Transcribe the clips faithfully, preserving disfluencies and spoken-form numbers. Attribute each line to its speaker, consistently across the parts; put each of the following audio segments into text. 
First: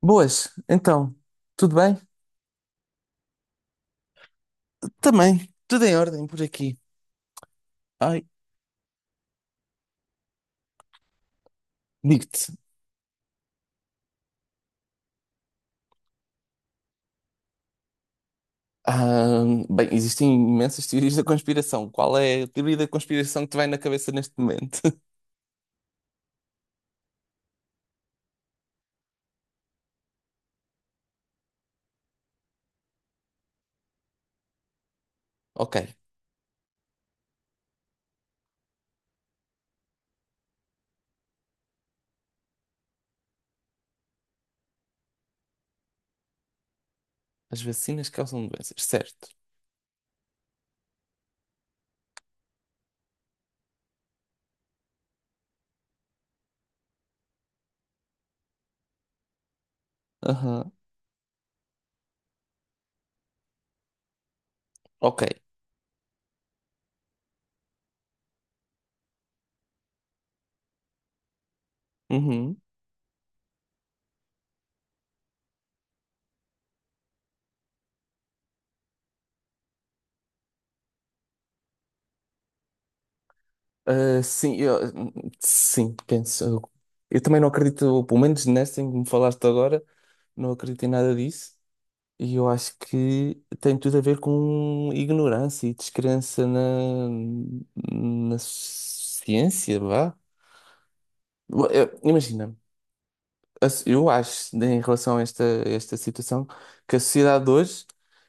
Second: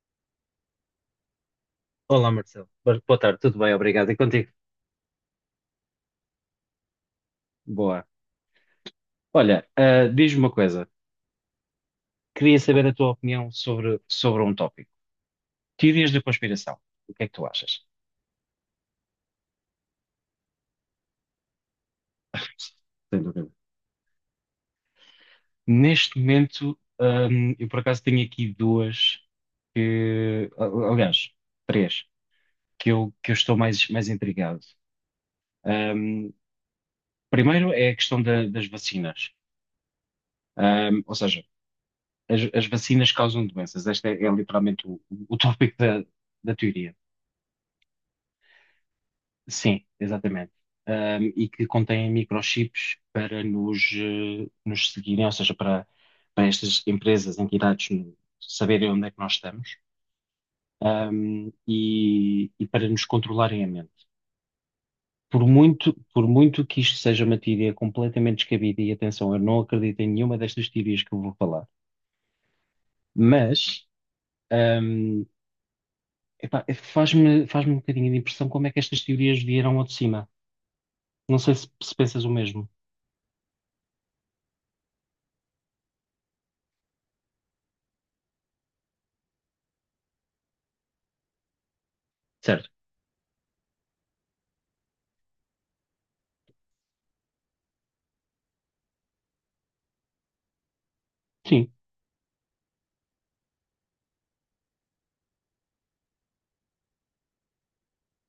Speaker 1: Boas, então, tudo bem?
Speaker 2: Olá, Marcelo. Bo- Boa tarde, tudo bem? Obrigado. E contigo?
Speaker 1: Também, tudo em ordem por aqui.
Speaker 2: Boa.
Speaker 1: Ai,
Speaker 2: Olha, ah, diz-me uma coisa.
Speaker 1: digo-te.
Speaker 2: Queria saber a tua opinião sobre, sobre um tópico. Teorias da conspiração. O que é que tu achas?
Speaker 1: ah, Bem, existem imensas teorias da conspiração. Qual é a teoria da
Speaker 2: Sem
Speaker 1: conspiração
Speaker 2: dúvida.
Speaker 1: que te vai na cabeça neste momento?
Speaker 2: Neste momento, ahm, eu por acaso tenho aqui duas que, a- aliás, três, que eu, que eu estou mais, mais intrigado.
Speaker 1: Ok,
Speaker 2: Ahm, primeiro é a questão da- das vacinas. Ahm, ou seja, as, as vacinas causam doenças. Este é, é literalmente o, o tópico da, da teoria.
Speaker 1: as vacinas causam doenças, certo.
Speaker 2: Sim, exatamente. Ahm, e que contém microchips para nos, eh, nos seguirem, ou seja, para, para estas empresas, entidades, no- saberem onde é que nós estamos,
Speaker 1: Aham,
Speaker 2: ahm, e, e para nos controlarem a mente.
Speaker 1: ok.
Speaker 2: Por muito, por muito que isto seja uma teoria completamente descabida, e atenção, eu não acredito em nenhuma destas teorias que eu vou falar,
Speaker 1: Uhum.
Speaker 2: mas, ahm, epá, é, faz-me, faz-me um bocadinho de impressão como é que estas teorias vieram ao de cima. Não sei se, se pensas o mesmo.
Speaker 1: Ah, sim, eu, sim, penso. Eu, eu também não acredito, pelo menos nessa em que me falaste agora, não acredito em nada disso. E eu
Speaker 2: Certo.
Speaker 1: acho que tem tudo a ver com ignorância e descrença na, na ciência, vá.
Speaker 2: Sim.
Speaker 1: Eu- Imagina, a so- eu acho, né, em relação a esta, a esta situação, que a sociedade de hoje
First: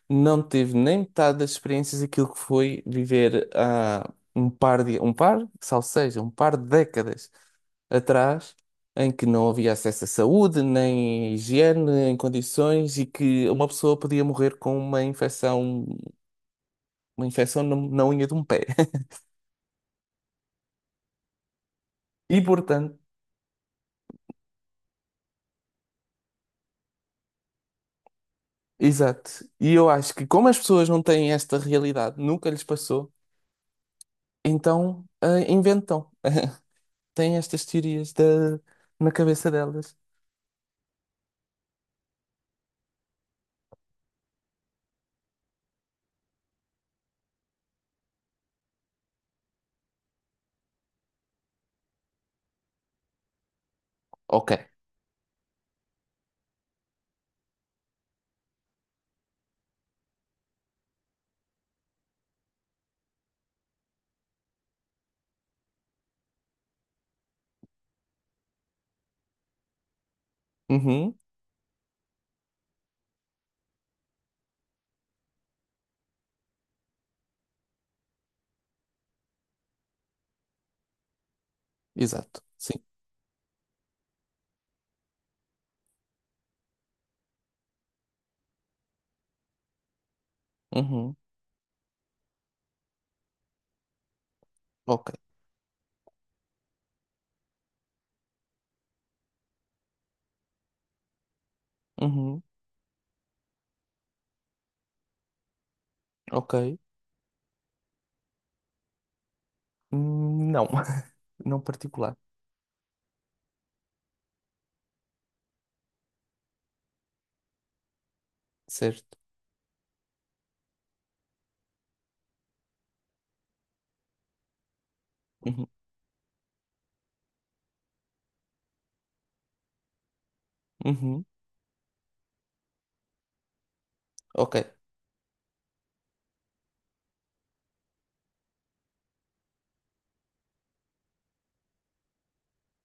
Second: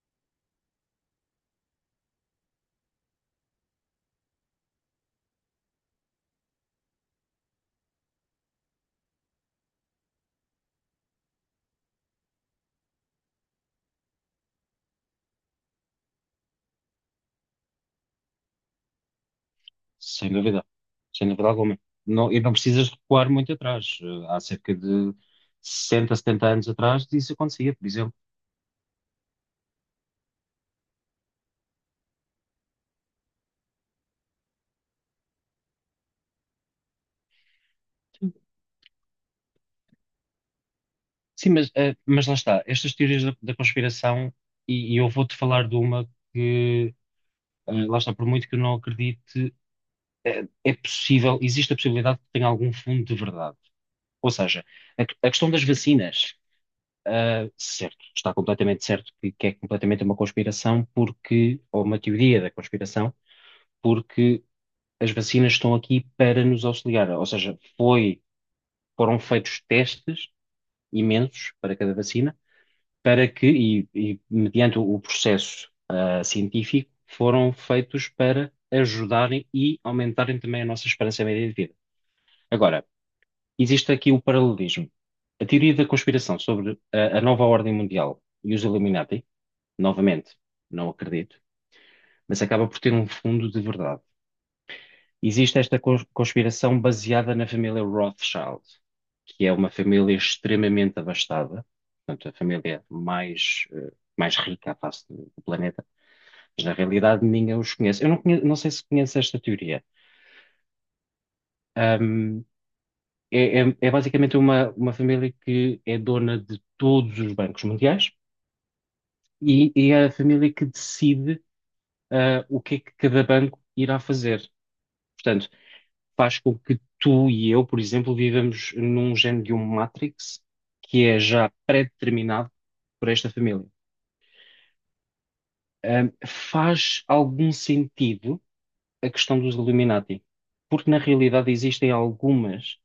Speaker 1: não teve nem metade das experiências daquilo que foi viver há um par de, um par, salvo seja, um par de décadas atrás, em que não havia acesso à saúde, nem higiene, em condições, e que uma pessoa podia morrer com uma infecção. Uma infecção na, na unha de um pé.
Speaker 2: Sem dúvida, sem dúvida alguma. Não,
Speaker 1: E
Speaker 2: e não precisas
Speaker 1: portanto,
Speaker 2: recuar muito atrás. Eh, Há cerca de sessenta, setenta anos atrás isso acontecia, por exemplo.
Speaker 1: exato. E eu acho que como as pessoas não têm esta realidade, nunca lhes passou, então ah, inventam. Têm estas teorias da,
Speaker 2: Sim,
Speaker 1: na cabeça delas.
Speaker 2: mas, eh, mas lá está. Estas teorias da, da conspiração, e, e eu vou-te falar de uma que, eh, lá está, por muito que eu não acredite, eh, é, possível, existe a possibilidade que tenha algum fundo de verdade. Ou
Speaker 1: Ok.
Speaker 2: seja, a, a questão das vacinas, eh, certo, está completamente certo que que é completamente uma conspiração, porque, ou uma teoria da conspiração porque as vacinas estão aqui para nos auxiliar. Ou seja, foi, foram feitos testes
Speaker 1: Uhum.
Speaker 2: imensos para cada vacina, para que, e, e mediante o processo, ah, científico, foram feitos para ajudarem e aumentarem também a nossa esperança média de vida.
Speaker 1: Exato. Sim.
Speaker 2: Agora, existe aqui o paralelismo. A teoria da conspiração sobre a, a nova ordem mundial e os Illuminati, novamente, não
Speaker 1: Uhum.
Speaker 2: acredito, mas acaba por ter um fundo de verdade.
Speaker 1: Ok.
Speaker 2: Existe esta cons- conspiração baseada na família Rothschild, que é uma família extremamente abastada, portanto, a
Speaker 1: Uhum.
Speaker 2: família mais, eh, mais rica à face do do planeta, mas na
Speaker 1: Ok.
Speaker 2: realidade ninguém os conhece. Eu não, conhe- não sei se conhece esta teoria.
Speaker 1: Hum, não. Não particular.
Speaker 2: Ahm, é, é- é basicamente uma, uma família que é dona de todos os bancos mundiais
Speaker 1: Certo.
Speaker 2: e, e é a família que decide, ah, o que é que cada banco irá fazer. Portanto,
Speaker 1: Uhum.
Speaker 2: faz com que tu e eu, por exemplo, vivamos num género de um Matrix que é
Speaker 1: Uhum.
Speaker 2: já pré-determinado por esta família.
Speaker 1: Ok.
Speaker 2: Ahm, faz algum sentido a questão dos Illuminati, porque na realidade existem algumas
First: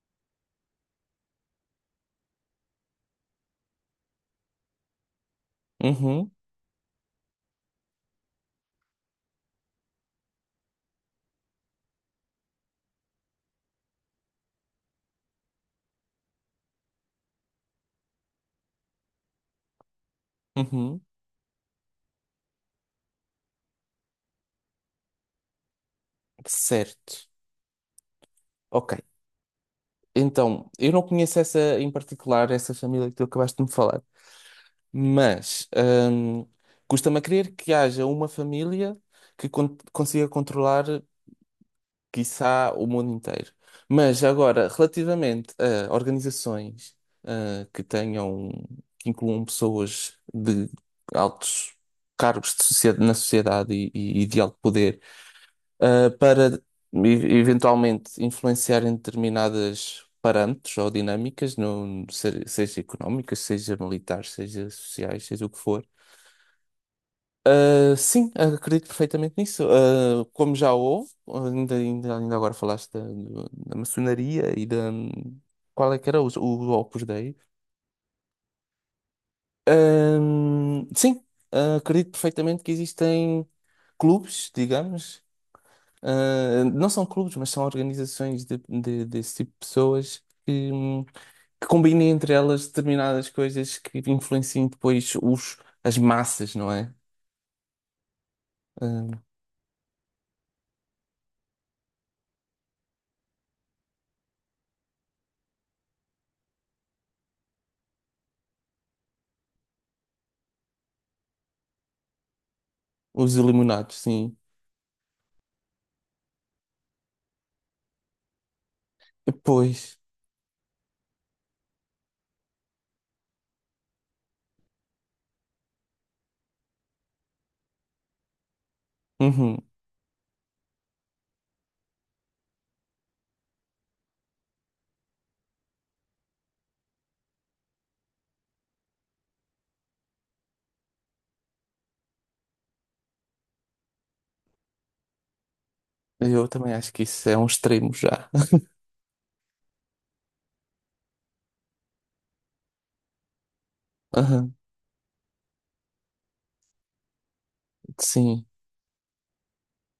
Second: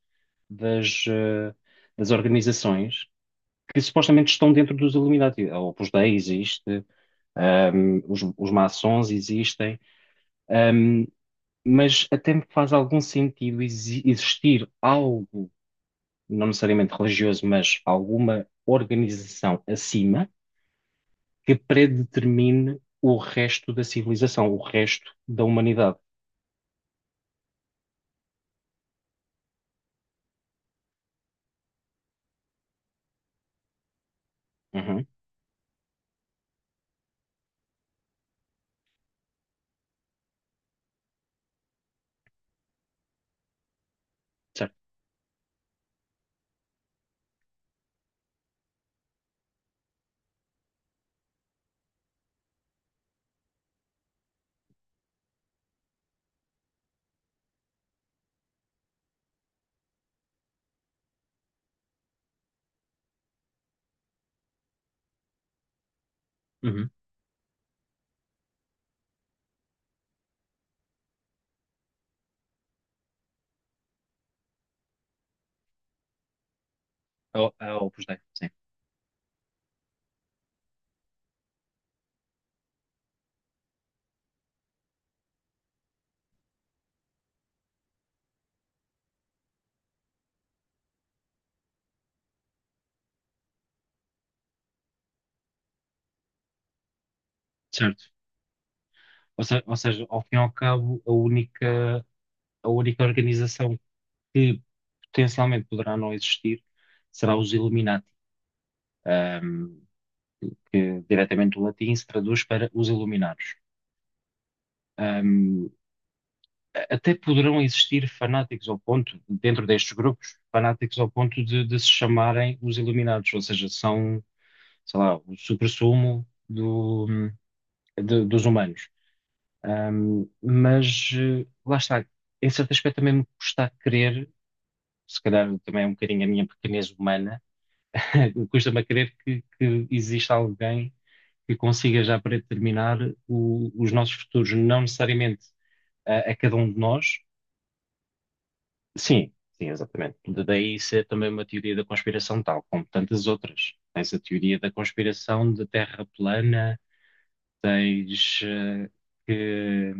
Speaker 2: das, eh, das organizações que supostamente estão dentro dos Illuminati. A Opus Dei
Speaker 1: Uhum.
Speaker 2: existe, ahm, os, os maçons existem, ahm, mas até me faz algum sentido exi- existir algo não necessariamente religioso, mas alguma organização acima
Speaker 1: Uhum.
Speaker 2: que predetermine o resto da civilização, o resto da humanidade.
Speaker 1: Certo. Ok. Então, eu não conheço essa em particular, essa família que tu acabaste de me falar.
Speaker 2: Uhum,
Speaker 1: Mas hum, custa-me a crer que haja uma família que con- consiga controlar, quiçá, o mundo inteiro. Mas agora,
Speaker 2: certo.
Speaker 1: relativamente a organizações ah, que tenham, que incluam pessoas de altos cargos de socie- na sociedade e, e- e de alto poder, ah, para e- eventualmente influenciarem determinadas parâmetros ou dinâmicas, no, se- seja económicas, seja militares, seja sociais, seja o que for.
Speaker 2: Uhum.
Speaker 1: Ah, sim, acredito perfeitamente nisso. Ah, como já houve, ainda, ainda, ainda agora falaste da, do- da maçonaria e da. Qual é que era o, o Opus Dei?
Speaker 2: A, a Opus Dei, sim.
Speaker 1: Ahm, sim, ah, acredito perfeitamente que existem clubes, digamos. Ah, não são clubes, mas são organizações de, de- desse tipo de pessoas que, hum, que combinem entre elas determinadas coisas que influenciem depois os, as massas, não é?
Speaker 2: Certo.
Speaker 1: Ah,
Speaker 2: Ou, se- ou seja, ao fim e ao cabo, a única, a única organização que potencialmente poderá não existir será os Illuminati, ahm, que diretamente do latim se traduz para os
Speaker 1: os
Speaker 2: iluminados.
Speaker 1: iluminados, sim.
Speaker 2: Até poderão existir fanáticos ao ponto, dentro
Speaker 1: Pois,
Speaker 2: destes grupos, fanáticos ao ponto de, de se chamarem os iluminados, ou seja, são, sei lá, o suprassumo do, de- dos humanos.
Speaker 1: uhum.
Speaker 2: Ahm, mas eh, lá está, em certo aspecto também me custa a crer, se calhar também é um bocadinho a minha pequenez humana, custa-me a crer que, que exista alguém que consiga já predeterminar o- os nossos futuros, não necessariamente a a
Speaker 1: Eu
Speaker 2: cada um
Speaker 1: também
Speaker 2: de
Speaker 1: acho que
Speaker 2: nós.
Speaker 1: isso é um extremo já.
Speaker 2: Sim, sim, exatamente. De- Daí ser também uma teoria da conspiração tal, como tantas outras. Tens a
Speaker 1: Aham,
Speaker 2: teoria da conspiração de Terra plana, tens
Speaker 1: sim,
Speaker 2: eh, que,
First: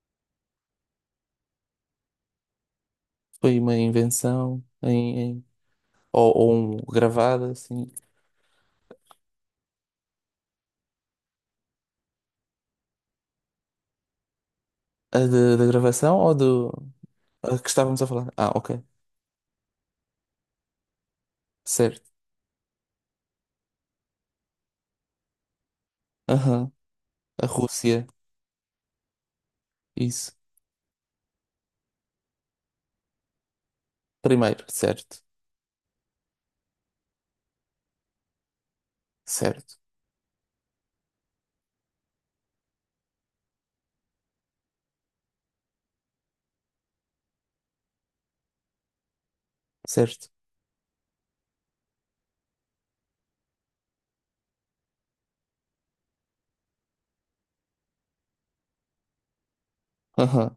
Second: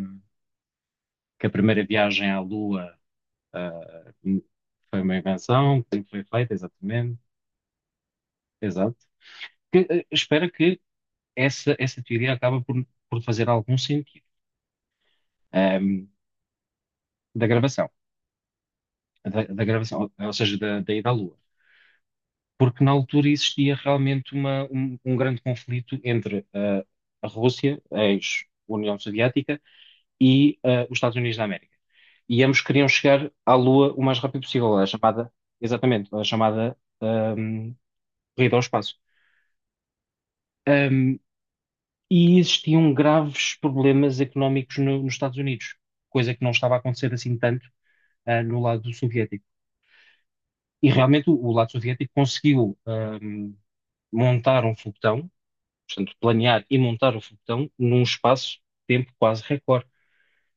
Speaker 2: que a primeira viagem à Lua
Speaker 1: foi uma
Speaker 2: ah,
Speaker 1: invenção
Speaker 2: foi uma
Speaker 1: em, em-
Speaker 2: invenção, que foi
Speaker 1: ou, ou
Speaker 2: feita,
Speaker 1: um
Speaker 2: exatamente.
Speaker 1: gravado, assim,
Speaker 2: Exato. Que, eh, espero que essa, essa teoria acabe por, por fazer algum sentido.
Speaker 1: a de- da
Speaker 2: Ahm,
Speaker 1: gravação ou do
Speaker 2: da
Speaker 1: a que
Speaker 2: gravação,
Speaker 1: estávamos a falar? Ah, ok,
Speaker 2: da, da gravação, ou ou seja, da, da ida à Lua.
Speaker 1: certo.
Speaker 2: Porque na altura existia realmente uma- um, um grande conflito entre
Speaker 1: Aham,
Speaker 2: ah, a
Speaker 1: a
Speaker 2: Rússia, a
Speaker 1: Rússia,
Speaker 2: ex-União Soviética,
Speaker 1: isso.
Speaker 2: e ah, os Estados Unidos da América. E ambos queriam chegar à Lua o mais rápido
Speaker 1: Primeiro,
Speaker 2: possível, a
Speaker 1: certo,
Speaker 2: chamada, exatamente, a chamada ahm, corrida ao espaço.
Speaker 1: certo,
Speaker 2: Ahm, e existiam graves problemas económicos no- nos Estados Unidos, coisa que não estava a acontecer assim tanto ah, no lado soviético.
Speaker 1: certo.
Speaker 2: E realmente o, o lado soviético conseguiu, ahm, montar um foguetão. Portanto, planear e montar o foguetão num espaço de tempo quase recorde.
Speaker 1: Aham,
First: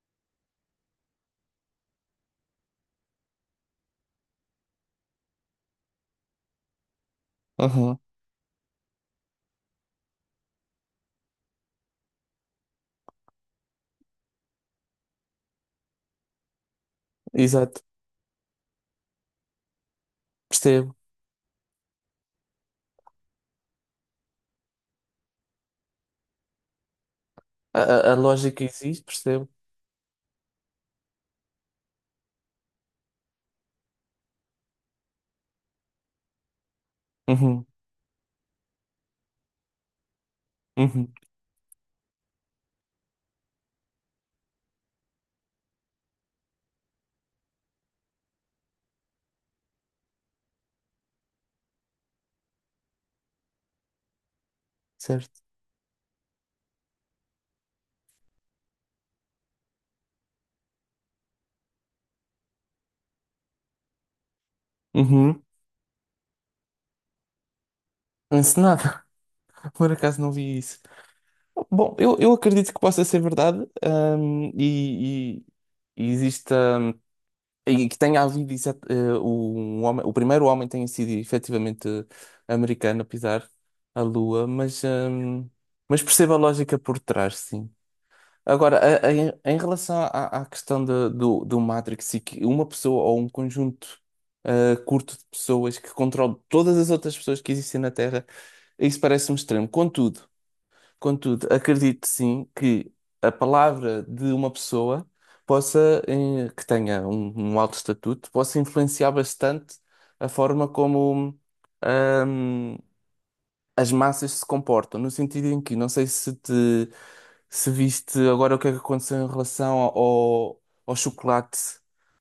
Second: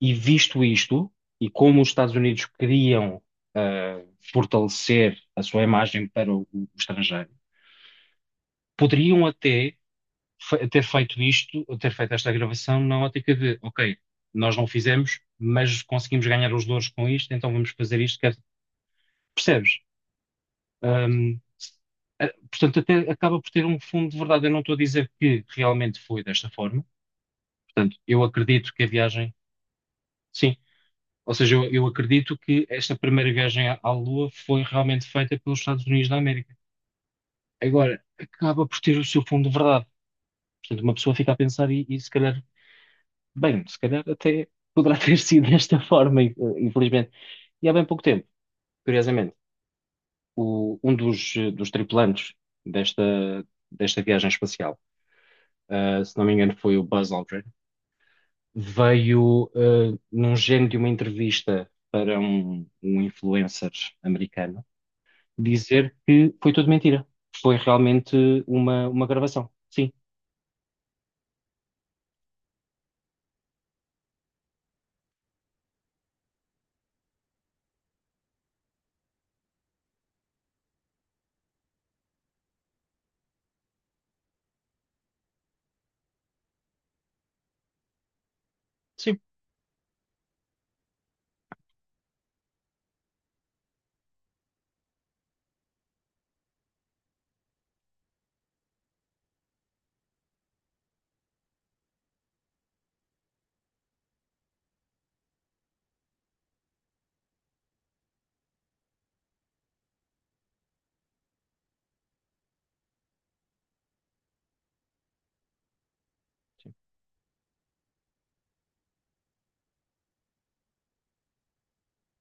Speaker 2: E visto isto, e como os Estados Unidos queriam ah, fortalecer a sua imagem para o, o estrangeiro,
Speaker 1: aham,
Speaker 2: poderiam até fe- ter feito isto, ou ter feito esta gravação na ótica de, ok, nós não fizemos, mas conseguimos ganhar os louros com isto, então vamos
Speaker 1: Exato,
Speaker 2: fazer isto. quer- Percebes?
Speaker 1: percebo.
Speaker 2: Ahm, eh, Portanto, até acaba por ter um fundo de verdade. Eu não estou a dizer que realmente foi desta forma.
Speaker 1: A,
Speaker 2: Portanto,
Speaker 1: a- a
Speaker 2: eu
Speaker 1: lógica
Speaker 2: acredito que a
Speaker 1: existe,
Speaker 2: viagem,
Speaker 1: percebo.
Speaker 2: sim, ou seja, eu, eu acredito que esta primeira viagem à, à Lua foi realmente feita pelos Estados Unidos da América.
Speaker 1: Uhum,
Speaker 2: Agora, acaba por ter o seu fundo de verdade. Portanto, uma
Speaker 1: uhum,
Speaker 2: pessoa fica a pensar e, e se calhar, bem, se calhar até poderá ter sido desta forma, eh, infelizmente. E há bem pouco tempo, curiosamente, o- um dos, eh, dos tripulantes desta, desta viagem espacial,
Speaker 1: certo.
Speaker 2: eh, se não me engano, foi o Buzz Aldrin. Veio, eh, num género de uma entrevista para um, um influencer americano,
Speaker 1: Uhum.
Speaker 2: dizer que foi tudo mentira. Foi realmente uma,
Speaker 1: Encenada,
Speaker 2: uma gravação.
Speaker 1: por
Speaker 2: Sim,
Speaker 1: acaso não vi isso. Bom, eu, eu acredito que possa ser verdade, hum, e, e- e exista hum, e que tenha havido exat- eh, um homem, o primeiro homem tenha sido efetivamente americano a pisar a Lua, mas, hum, mas percebo a lógica por trás, sim. Agora, a- a-
Speaker 2: sim.
Speaker 1: em em relação à, à questão de- do, do Matrix e que uma pessoa ou um conjunto eh, curto de pessoas que controla todas as outras pessoas que existem na Terra, isso parece-me extremo. Contudo. Contudo, acredito sim que a palavra de uma pessoa possa, eh, que tenha um, um alto estatuto, possa influenciar bastante a forma como, hum, as massas se comportam, no sentido em que, não sei se te se viste agora o que é que aconteceu em relação ao, ao chocolate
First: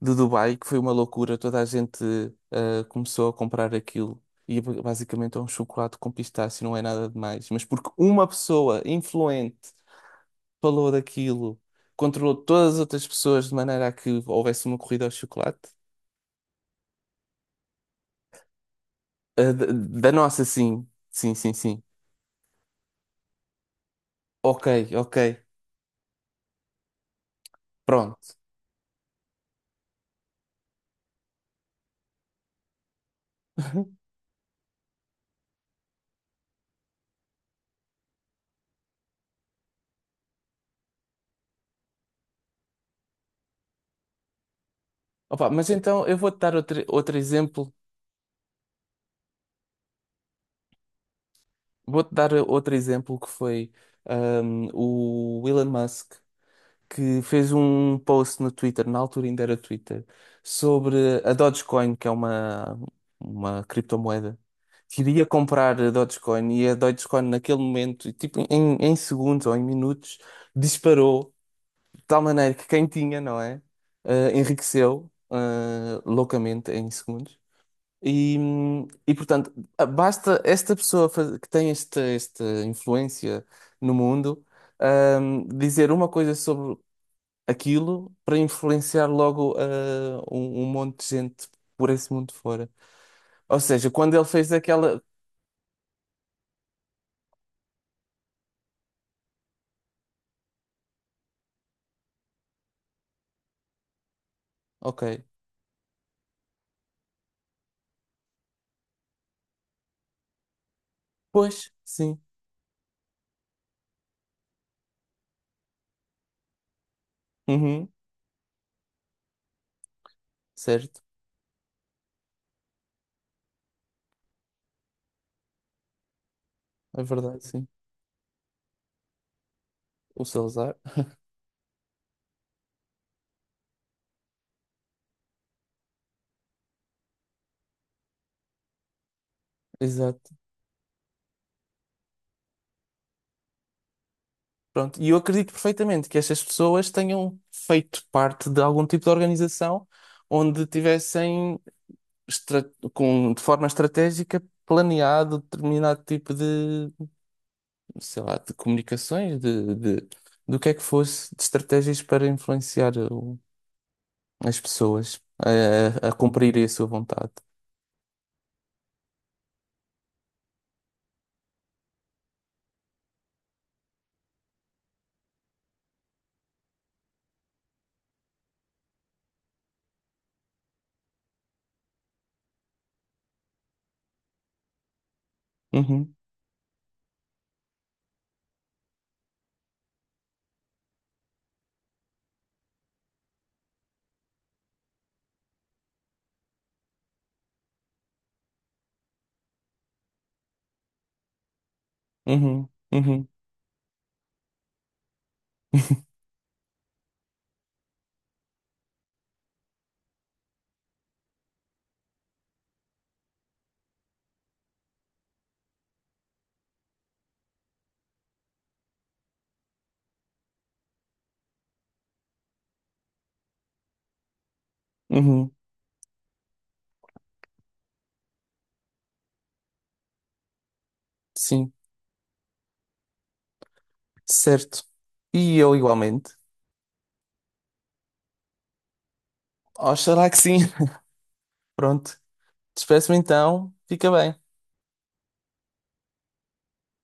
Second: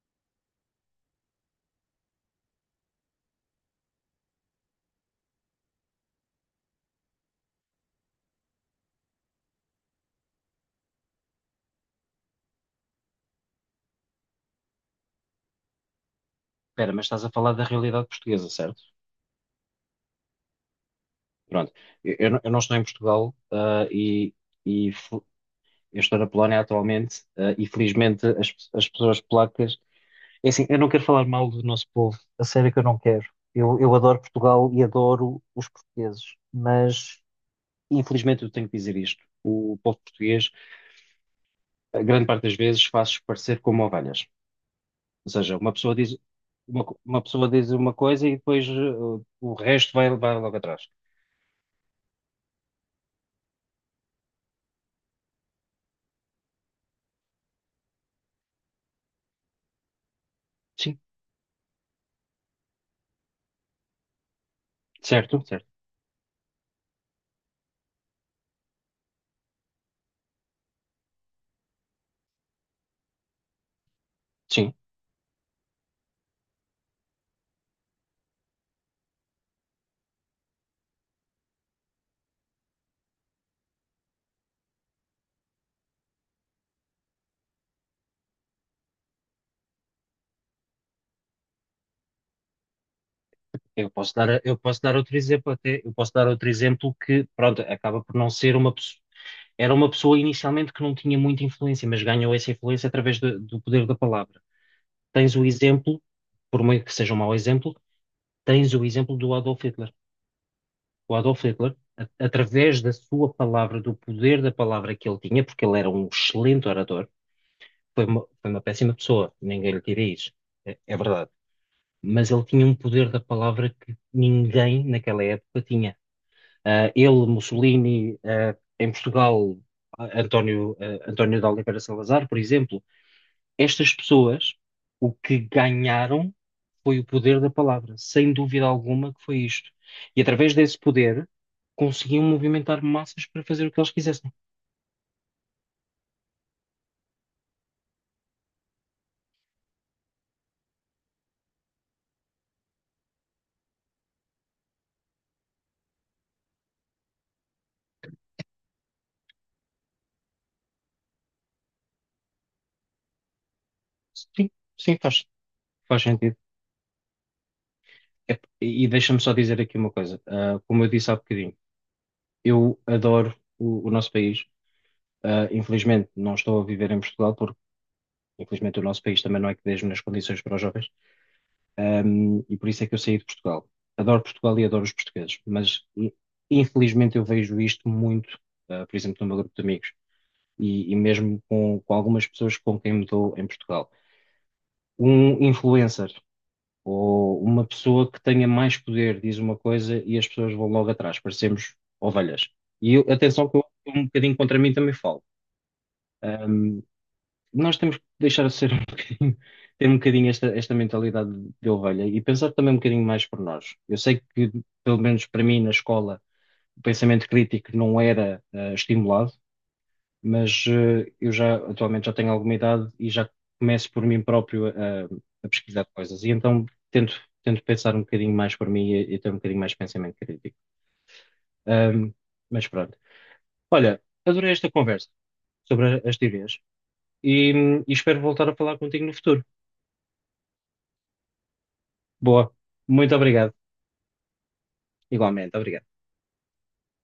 Speaker 1: de Dubai, que foi uma loucura, toda a gente ah, começou a comprar aquilo. E é basicamente é um chocolate com pistache, não é nada demais. Mas porque uma pessoa influente falou daquilo, controlou todas as outras pessoas de maneira a que houvesse uma corrida ao chocolate.
Speaker 2: Espera, mas estás a falar da realidade portuguesa, certo?
Speaker 1: Ah, da da nossa, sim. Sim, sim,
Speaker 2: Pronto.
Speaker 1: sim.
Speaker 2: Eu, eu não eu não estou em Portugal, ah, e,
Speaker 1: Ok,
Speaker 2: e
Speaker 1: ok.
Speaker 2: fu- eu estou na Polónia atualmente, ah, e felizmente
Speaker 1: Pronto.
Speaker 2: as, pe- as pessoas polacas. É assim, eu não quero falar mal do nosso povo, a sério que eu não quero. Eu, eu adoro Portugal e adoro os portugueses, mas infelizmente eu tenho que dizer isto. O povo português, a grande parte das vezes, faz parecer como ovelhas. Ou
Speaker 1: Opa,
Speaker 2: seja,
Speaker 1: mas
Speaker 2: uma pessoa
Speaker 1: então eu
Speaker 2: diz
Speaker 1: vou-te dar
Speaker 2: uma,
Speaker 1: outro,
Speaker 2: co-
Speaker 1: outro
Speaker 2: uma pessoa diz
Speaker 1: exemplo.
Speaker 2: uma coisa e depois uh, o resto vai, vai logo atrás.
Speaker 1: Vou-te dar outro exemplo que foi ahm, o Elon Musk, que fez um post no Twitter, na altura ainda era Twitter, sobre
Speaker 2: Sim,
Speaker 1: a Dogecoin, que é uma, uma criptomoeda. Queria
Speaker 2: certo, certo.
Speaker 1: comprar a Dogecoin e a Dogecoin naquele momento, tipo em, em segundos ou em minutos, disparou de tal maneira que quem tinha, não é? Ah,
Speaker 2: Sim,
Speaker 1: enriqueceu ah, loucamente em segundos. E, hum, e portanto, basta esta pessoa faz- que tem esta, esta influência no mundo, hum, dizer uma coisa sobre aquilo para influenciar logo ah, um, um monte de gente por esse mundo fora. Ou seja,
Speaker 2: eu posso
Speaker 1: quando ele
Speaker 2: dar,
Speaker 1: fez
Speaker 2: eu posso dar
Speaker 1: aquela.
Speaker 2: outro exemplo até, eu posso dar outro exemplo que, pronto, acaba por não ser uma pessoa, era uma pessoa inicialmente que não tinha muita influência, mas ganhou essa influência através do do poder da palavra.
Speaker 1: Ok.
Speaker 2: Tens o exemplo, por meio que seja um mau exemplo, tens o exemplo do Adolf Hitler. O Adolf
Speaker 1: Pois,
Speaker 2: Hitler, a-
Speaker 1: sim.
Speaker 2: através da sua palavra, do poder da palavra que ele tinha, porque ele era um excelente orador,
Speaker 1: Uhum,
Speaker 2: foi uma, foi uma péssima pessoa, ninguém lhe tira isso, é, é
Speaker 1: certo.
Speaker 2: verdade. Mas ele tinha um poder da palavra que ninguém naquela época tinha. Ah,
Speaker 1: É
Speaker 2: ele,
Speaker 1: verdade, sim.
Speaker 2: Mussolini, ah, em Portugal, ah,
Speaker 1: O
Speaker 2: António,
Speaker 1: Salazar.
Speaker 2: ah, António de Oliveira Salazar, por exemplo, estas pessoas, o que ganharam foi o poder da palavra, sem dúvida alguma que foi isto. E
Speaker 1: Exato.
Speaker 2: através desse poder, conseguiam movimentar massas para fazer o que eles quisessem.
Speaker 1: Pronto. E eu acredito perfeitamente que estas pessoas tenham feito parte de algum tipo de organização onde tivessem estra- com, de forma estratégica, planeado determinado tipo de, sei lá, de comunicações, de, de, do que é que fosse, de estratégias para influenciar o-
Speaker 2: Sim,
Speaker 1: as
Speaker 2: sim, faz,
Speaker 1: pessoas
Speaker 2: faz
Speaker 1: a, a, a
Speaker 2: sentido.
Speaker 1: cumprirem a sua vontade.
Speaker 2: É, e deixa-me só dizer aqui uma coisa. Ah, como eu disse há bocadinho, eu adoro o, o nosso país. Ah, infelizmente, não estou a viver em Portugal, porque infelizmente o nosso país também não é que dê as melhores condições para os jovens. Um, e por isso é que eu saí de Portugal. Adoro Portugal e adoro os portugueses, mas
Speaker 1: Uhum,
Speaker 2: i- infelizmente eu vejo isto muito, uh, por exemplo, no meu grupo de amigos e, e mesmo com, com algumas pessoas com quem me dou em Portugal. Um influencer ou uma pessoa que tenha mais poder diz uma coisa e as pessoas vão logo atrás, parecemos ovelhas.
Speaker 1: uhum,
Speaker 2: E eu-
Speaker 1: uhum,
Speaker 2: atenção que eu, um bocadinho contra mim também falo, nós temos que deixar de ser um bocadinho, ter um bocadinho esta, esta mentalidade de ovelha e pensar também um bocadinho mais por nós. Eu sei que, pelo menos para mim, na escola, o pensamento crítico não era ah, estimulado, mas eh, eu já atualmente já tenho alguma idade e já começo por mim próprio a, a
Speaker 1: uhum,
Speaker 2: pesquisar coisas. E então tento, tento pensar um bocadinho mais por mim e, e ter um bocadinho mais de pensamento crítico.
Speaker 1: sim,
Speaker 2: Ahm, mas pronto. Olha, adorei esta
Speaker 1: certo.
Speaker 2: conversa
Speaker 1: E eu
Speaker 2: sobre a- as
Speaker 1: igualmente.
Speaker 2: teorias e, e espero voltar a falar contigo no futuro.
Speaker 1: Oxalá que sim. Pronto,
Speaker 2: Boa. Muito
Speaker 1: despeço-me
Speaker 2: obrigado.
Speaker 1: então, fica bem.
Speaker 2: Igualmente, obrigado.